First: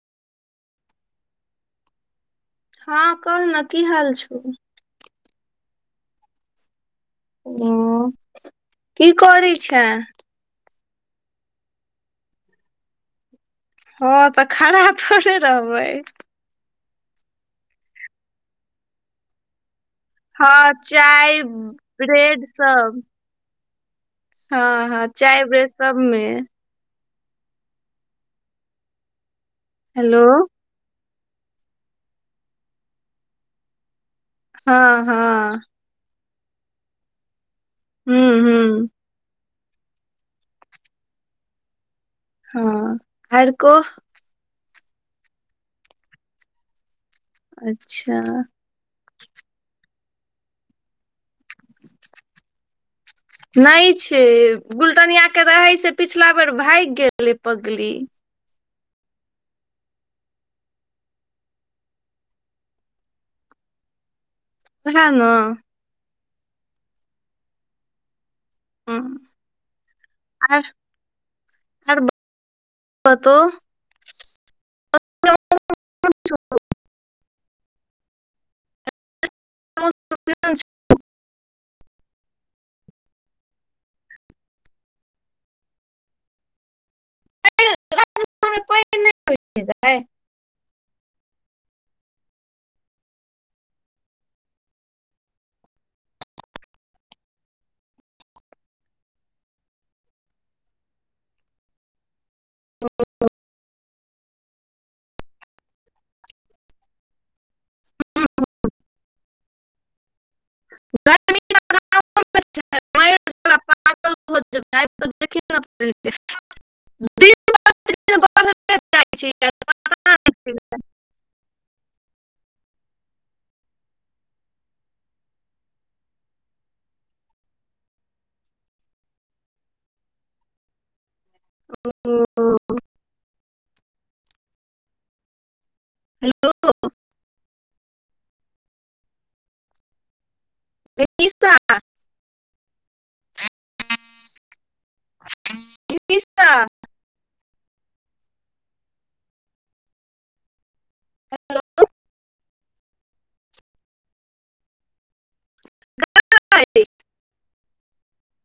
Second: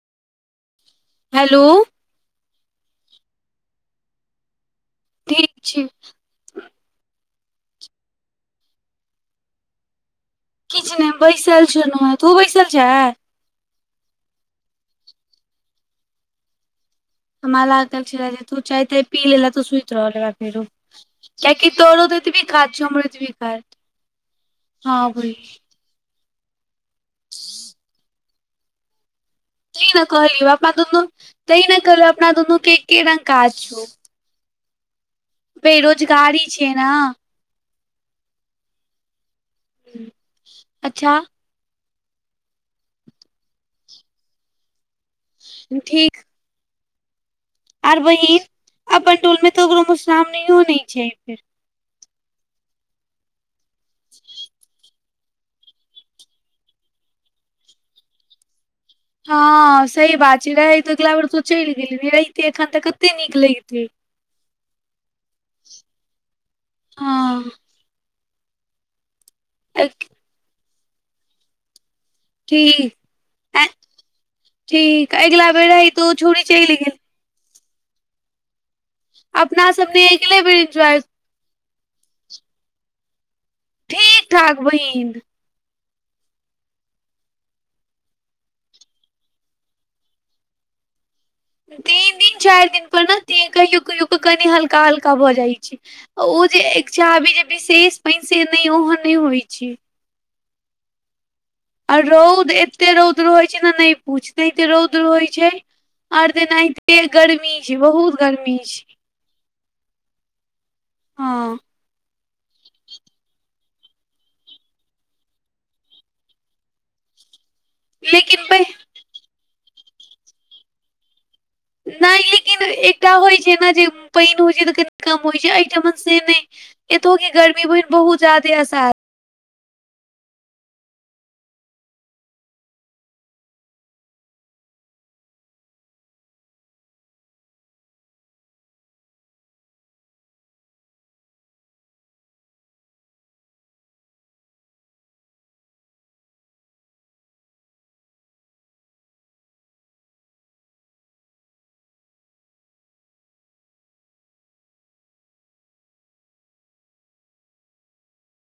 hello हँ कहल ने की हाल छौ ठीक छै ओ की करै छेएं किछु नहि बैसल छलहुँँ तू बैसल छेहं हँं तऽ खड़ा थोड़े रहबै तऽ मरा अगल छिरा तू चाय त पी ल ल तऽ स्वी रहल फरू हँ चाय कियाकि तोरो ब्रेड एतबी काज सब हमरो एतबी काज हँ हँ चाय ब्रेड सबमे हू तै ने हेलो कहलियौ अपना दुनू तै ने कहलियौ अपना दुनू के के रंगग काज छौ हँ हँ बेरोजगारी छियै हूँ हू अच्छा हँ आर कहु ठीक आर अच्छा वहीन अपन टोलमे तऽ ककरो मधुश्रामनी नहियो छै फेर नहि छै फुलडालीया के रहे से पिछला बेर भागि गेलै पगली हँ सही बात छै रहैत अगिला बेर स चलि गेलै रहितै एखन तऽ कतेक नीक लगतै सेएह ने हँ हँ अ आर ठीक बतो ठीक अगिला बेर ही तू छोरी च लि गेल अपना सबने अगिले बेर इन्जॉय ठीक ठाक बहिन प नहि तीन दिन चारि दिन पर ने कहियो कहियो कनि हल्का हल्का भऽ जाइत छै ओ जे इच्छा आबी जे विशेष पानि से नहि ओहन नहि होइत छै आ रौद एते रौद रहे छै ने नहि पूछते रौद्र होइ छै आओर तनाते गर्मी बहुत गर्मी छै ओकर हँ हुत दिन दिन लेकिन बढ़ले जाइ छै यार नहि लेकिन एकटा होइत छै ने जे पानि होइत छै तऽ कनि कम होइत छै आइटमन से नहि एतौ कि गर्मी बहिन बहुत जदे आसार ह हेलो त किसका [unintelligible]